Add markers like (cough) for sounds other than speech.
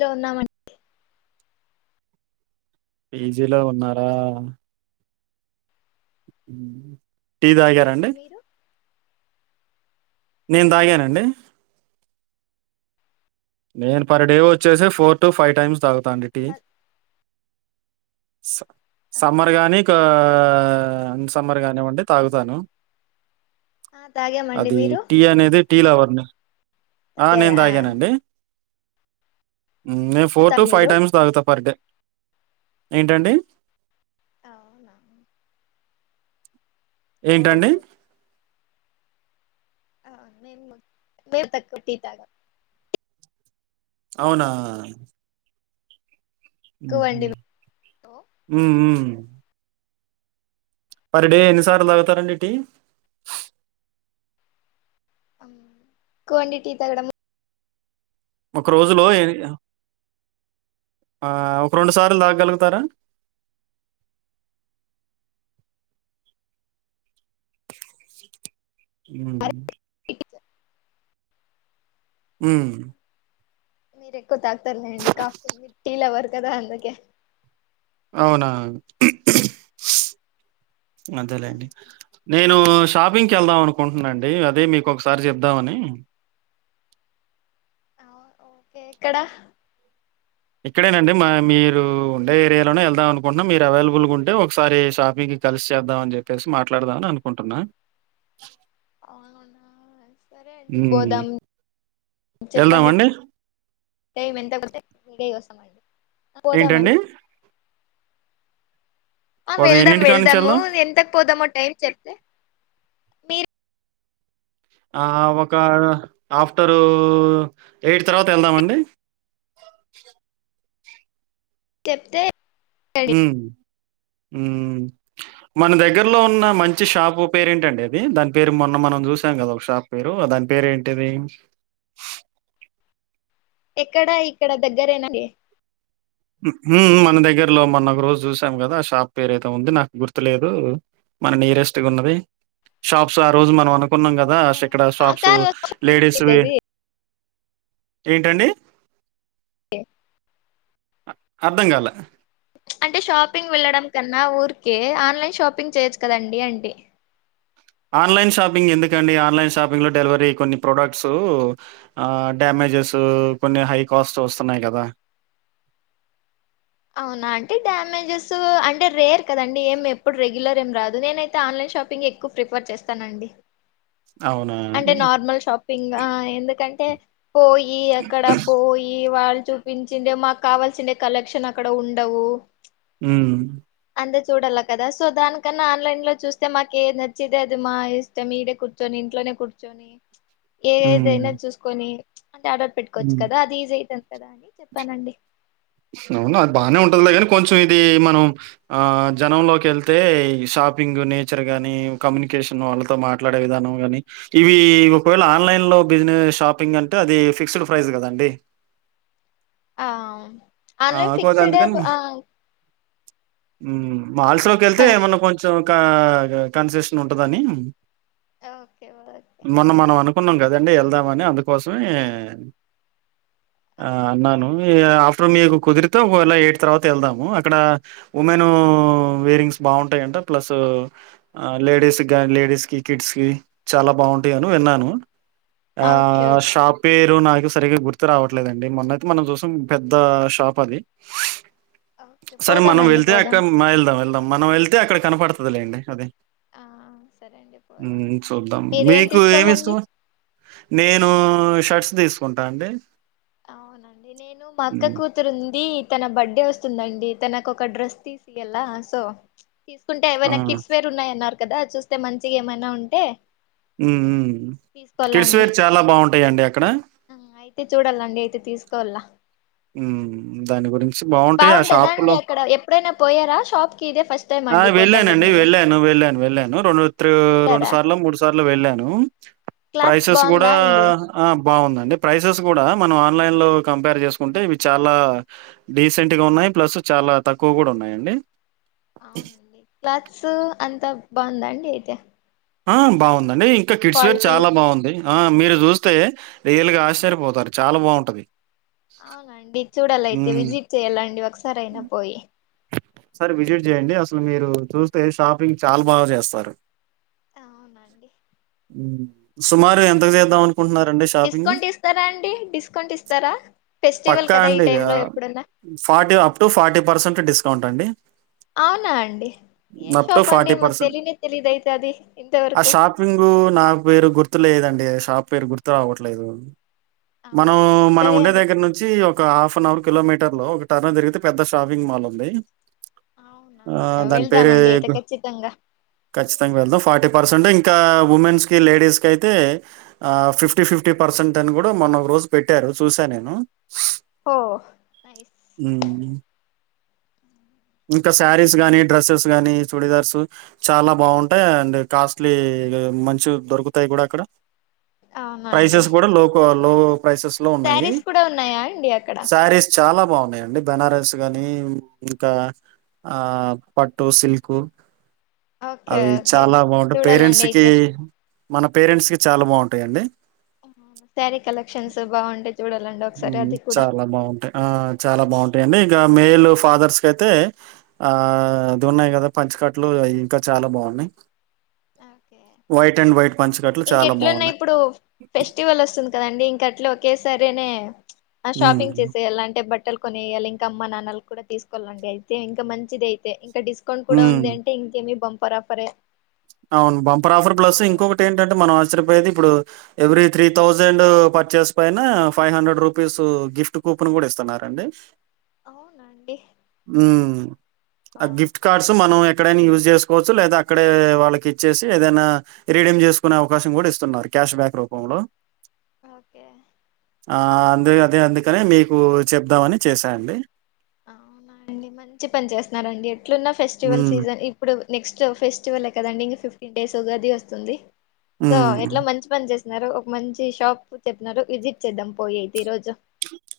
లో ఉన్నామండి పేజీలో ఉన్నారా టీ తాగారా అండి మీరు నేన్ తాగానండి నేను పర్ డే వచ్చేసి ఫోర్ టు ఫైవ్ టైమ్స్ తాగుత అండి టీ సా సమ్మర్ కాగానీ కా అవునండి అన్ సమ్మర్ కానివ్వండి తాగుతు తను ఆ తాగామండి అది మీరు టీ అనేది టీ లవర్ నీ ఆ నేను తాగారా తాగానండి ఉమ్ నేను ఫోర్ టు ఫైవ్ మీరు టైమ్స్ తాగుతా పర్ డే ఏంటండి అవునా ఏంటండి ఓకే హ మేము కూడా మేము తక్కువ టీ తాగం అవునా ఎక్కువండి ఉమ్ ఉమ్ పర్ డే ఎన్నిసార్లు తాగుతారండి టీ కోండి టీ తాగడం ఒక రోజులో ఏ ఆ ఒక రెండు సార్లు తాగగలుగుతారా అ ఉమ్ ఉమ్ మీరు ఎక్కువ తాకుతారులేండి కాఫీ మి టీ లవర్ కదా అందుకే అవునా అదేలేండి నేను శు షాపింగ్కి వెళ్దాం అనుకుంటున్నాండి అదే మీకు ఒకసారి చెప్దామని ఓకే ఎక్కడ ఇక్కడేనండి మా మీరు ఉండే ఏరియాలోనే వెళ్దాం అనుకుంటున్న మీరు అవైలబుల్గా ఉంటే ఒకసారి షాపింగ్ కలిసి చేద్దాం అని చెప్పేసి మాట్లాడదామని అనుకుంటున్నాను అను ఉన్నా (unintelligible) సరే అండి హ్మ్. పోదాం యెళ్దామా చెప్పండి అండి? టైం ఎంతత గై వస్తామండి పోదామండి ఏంటండి ఆ ఉదయం వెళ్దాం ఎన్నింటి కాడ నుంచి వెళ్దాము యెళ్దాం? ఎంతకు పోదామో టైం చెప్తే మీర్ ఆ ఒక ఆఫ్టరు ఎయిట్ తర్వాత వెళ్దామండి అ చెప్తే ఉమ్ మన దగ్గరలో ఉన్న మంచి షాపు పేరేంటండి అది దాని పేరు మొన్న మన మనం చూసాం కదా ఒక షాప్ పేరు దాని పేరు ఏంటిది ఎక్కడా ఇక్కడ దగ్గరైనా అండి మన దగ్గరలో మొన్న ఒక రోజు చూసాం కదా ఆ షాప్ పేరేదో ఉంది నాకు గుర్తులేదు మన నీయరెస్ట్ ఉన్నది షాప్స్ ఆ రోజు మనం అను కున్నాం కదా ఇక్కడ షాప్స్ కాదు ఈజీ లేడీస్వి అయితది ఏంటండి కే అర్ధం కాలే అంటే షాపింగ్ వెళ్ళడం కన్నా ఊరికే ఆన్లైన్ షాపింగ్ చేయొచ్చు కదండి అంటి ఆన్లైన్ షాపింగ్ ఎందుకండి ఆన్లైన్ షాపింగ్ లో డెలివరీ కొన్ని ప్రోడక్ట్స్ డ్యామేజ్ కొన్ని హై కాస్ట్ వస్తున్నాయి కదా (inaudible) అవునా అంటే డ్యామేజెస్ అంటే రేర్ కదండి ఏం ఎప్పుడు రెగ్యులర్ ఏం రాదు నేనైతే ఆన్లైన్ షాపింగ్ ఎక్కువ ప్రిఫర్ చేస్తానండి అవునా! అంటే నార్మల్ షాపింగ్ ఆ ఎందుకంటే పోయి అక్కడ పోయి వాళ్ళు చూపించిందే మాకు కావాల్సిండే కలెక్షన్ అక్కడ ఉండవు ఉమ్ అంతే చూడాల కదా సో దానికన్నా ఆన్లైన్ లో చూస్తే మాకు ఏ నచ్చేదే అది మా ఇష్టం ఇడే కూర్చొని ఇంట్లోనే కూర్చొని ఏ హ్మ్. ఏదైనా చూసుకొని అంటే ఆర్డర్ పెట్టుకోవచ్చు కదా అది ఈజీ అవు అవునా అది బానే ఉంటదిలేగాని కొంచం ఇది మనం ఆ జనంలోకి వెళ్తే షాపింగ్ నేచర్ గానీ కమ్యూని వాళ్ళతో మాట్లాడే విధానం గాని ఇవి ఒకవేళ ఆన్లైన్ లో బిజినెస్ షాపింగ్ అంటే అది ఫిక్స్డ్ ప్రైస్ కదండి ఆ ఆల్రెడీ ఫిక్స్డ్ డే మాల్స్ లోకి వెళ్తే ఏమన్నా కొంచెం క కన్సెషన్ ఉంటదని ఓకే ఓకే ఓకే మొన్న మనం అనుకు అనుకున్నాం కదండి వెళ్దామని అందుకోసమే ఆ అన్నాను ఇగ ఇప్పుడు మీకు కుదిరితే ఒకవేళ ఎయిట్ తర్వాత వెళ్దాము అక్కడ ఉమెన్ వేరింగ్స్ బాగుంటాయంట ప్లస్ లేడీస్ గని లేడీస్ కి కిడ్స్ కి చాలా బాగుంటాయని విన్నాను ఆ ఓకే ఓకే అండి షాపేరు నాకు సరిగా గుర్తు రావట్లేదండి మొన్నయితే మనం చూశాం ద్ద షాప్ అది ఓకే సరే మనం పోదామండి వెళ్తే పోదాం అక్క మా వెళ్దాం వెళ్దాం మనం వెళ్తే అక్కడ కనపడుతది లేండి అది ఆ సరే అండి పోదాం చూద్దాం మీరేం మీకు ఏమి తీసుకోవాలండి ఇష్టం నేను షర్ట్స్ తీసుకుంటా అండి అవునండి నేను మా అక్క హ్మ్. కూతురు ఉంది తన బర్డే వస్తు స్తుందండి తనకు ఒక డ్రెస్ తీసుకెళ్లా సో తీసుకుంటే ఆ! ఏవైనా కిడ్స్ వేర్ ఉన్నాయన్నారు కదా చూస్తే మంచిగా ఏమైనా ఉంటే ఉమ్ మ్ తీసుకోవాలా కిడ్స్ అండి వేర్ చాలా బాగుంటాయి అండి అక్కడ అయితే చూడాలండి అయితే తీసుకొల్లా హ్మ్. దాని గురించి బావుంటాయి. ఆ బాగుంటదా అండి షాపులో అక్కడ ఎప్పుడైనా పోయారా షాప్ కి ఇదే ఫస్ట్ టైం ఆ అండి పోతాండేది వెళ్ళానండి మీరు వెళ్ళాను వెళ్ళాను వెళ్ళాను రెండు త్రో రెండు వెళ్ళారా సార్లు మూడు సార్లు వెళ్ళాను క్లాత్స్ ప్రైసెస్ కూడా బాగుందా అండి ఆ బాగుంద అండి ప్రైసెస్ కూడా మనం ఆన్లైన్ లో కంపేర్ చేసుకో కుంటే ఇవి చాలా డీసెంట్ గా ఉన్నాయి ప్లస్ చాలా తక్కువ కూడా ఉన్నాయ అండి అవున అండి క్లాస్సు అంతా బావుందా అండి అయితే ఆ బావుంద అండి ఇంకా కిడ్స్ క్వాలిటీ చాలా బావుంది ఆ మీరు చూస్తే రియల్ గా ఆశ్చర్యపోతారు చాలా బావుంట అది అవున అండి చూడాలైతే విజిట్ చెయ్యాల అండి ఒకసారి అయినా పోయి ఒక సారి విజిట్ చేయఅండి అసలు మీరు చూస్తే షాపింగ్ చాలా బాగా చేస్తారు తా అవును అండి హ్మ్. సుమారు ఎంతకు జేద్దాం అనుకుంటున్నారండి షాపింగు? డిస్కౌంట్ ఇస్తారా అండి డిస్కౌంట్ ఇస్తారా ఫెస్టివల్ పక్కా కదా ఈ టైం అండి. టైమ్ లో ఆహ్, ఎప్పుడ అన్నా forty up to forty percent discount అండి అవునా అండి ఏ అప్ టు షాప్ అండి ఫార్టీ మాకు పర్సెంట్ తెలియనే తెలియదు అయితే అది ఆ ఇంతవరకు షాపింగు నా పేరు గుర్తు లేద అండ్ డే షాప్ పేరు గుర్తు రావట్లేదు మనం అవునండి మనం సరే ఉండే అండి దగ్గర నుంచి ఒక హాఫ్ అన్ అవర్ కిలోమీటర్ లో ఒక టర్న్ తిరిగితే పెద్ద షాపింగ్ మాల్ ఉంది అవునా ఆ దాని పేరే వెళ్దామండి అయితే ఏదో ఖచ్చితంగా ఖచ్చితంగా వెళ్దాం ఫార్టీ పర్సెంట్ ఇంకా ఉమెన్స్ కి లేడీస్ కి అయితే ఆ ఫిఫ్టీ ఫిఫ్టీ పర్సెంట్ అని కూడా మనం ఒక రోజు పెట్టారు రోజ్ చూశ్యా నేను ఓ హ్మ్. ఇంకా శారీస్ గానీ డ్రెస్సెస్ గానీ చూడీదార్స్ చాలా బావుంటాయి అండ్ కాస్ట్లీ ఇగ మంచి దొరుకుతాయి కూడా అక్కడ అవునా అండి ప్రైసెస్ కూడా లోప్ లో పైసెస్ లో ఉన్నాయి శారీస్ కూడా ఉన్నాయా అండి అక్కడ శారీస్ చాలా బావుం ఉన్నాయ్ అండి బెనార అస్ గాని ఇంకా ఆ పట్టు సిల్క్ ఓకే అవి ఓకే చాలా బావుంటాయి చూడాలండి పేరెంట్స్ కి అయితే మన పేరెంట్స్ కి చాలా బావుంటాయి అండి శ్యారీ కలెక్షన్స్ బావుంటే చాలా బావుంటాయి ఆ చాలా బావుంటాయి అండి ఇంకా మేయిల్ ఫాదర్స్ క అయితే ఆ ఇది ఉన్నాయి కదా పంచికట్లు ఇంకా చాలా బావుఉన్నాయి వయిట్ అండ్ వయిట్ ఇంకెట్లు ఉన్నాయి ఇప్పుడు ఫెస్టివల్ వస్తుంది కద అండి ఇంక అట్లా ఒకేసారి అనే ఆ షాపింగ్ హ్మ్. చేసేయాల్ల అంటే బట్ బట్టలు కొనేయాలి ఇంకా అమ్మ నాన్నలు కూడా తీసుకోవలఅండి అయితే ఇంకా మంచిది అయితే ఇంక డిస్కౌంట్ కూడా హ్మ్. ఉంది అంటే ఇంకేమి బంపర్ ఆఫరే అవును బంపర్ ఆఫర్ ప్లేస్ సో ఇంకొ బకటి ఏమ్ టమ్ ట్ మనం ఆశ్చయపోయేది ఇప్పుడు ఎవ్రీ త్రీ థౌజండ్ పర్చేస్ పైన five hundred rupees gift coupon గుడా ఇస్తున్నార్ అండి అవునండి అ ఆ గిఫ్ట్ కార్డ్స్ మనం ఎక్కడైనా యూజ్ చేసుకోవచ్చు లేదా అక్కడే వాళ్ళకి ఇచ్చేసి ఏదైనా రీడిమ్ చేసుకునే అవకాశం గుడా ఇస్తు ఉన్నారు క్యాష్ బ్యాక్ రూపంలో ఓకే ఆ అందే అదే అందుకనే మీకు చెప్దామని చేసా అండి అవున అండి మంచి పని చేస్తు ఉన్నారు అండి ఎట్లు ఉన్నా ఫెస్టివల్స్ హ్మ్. సీజన్ ఇప్పుడు నెక్స్ట్ ఫెస్టివల్ ఏ కద అండి ఇంకా ఫిఫ్టీన్ డేస్ ఉగాది వస్తుంది సో హ్మ్. ఎట్లా మంచి పని చేస్ స్తునారు ఒక మంచి షాప్ చెప్పినారు విజిట్ చేద్దాం మ్ పోయి ఐతే ఈ రోజు (inaudible)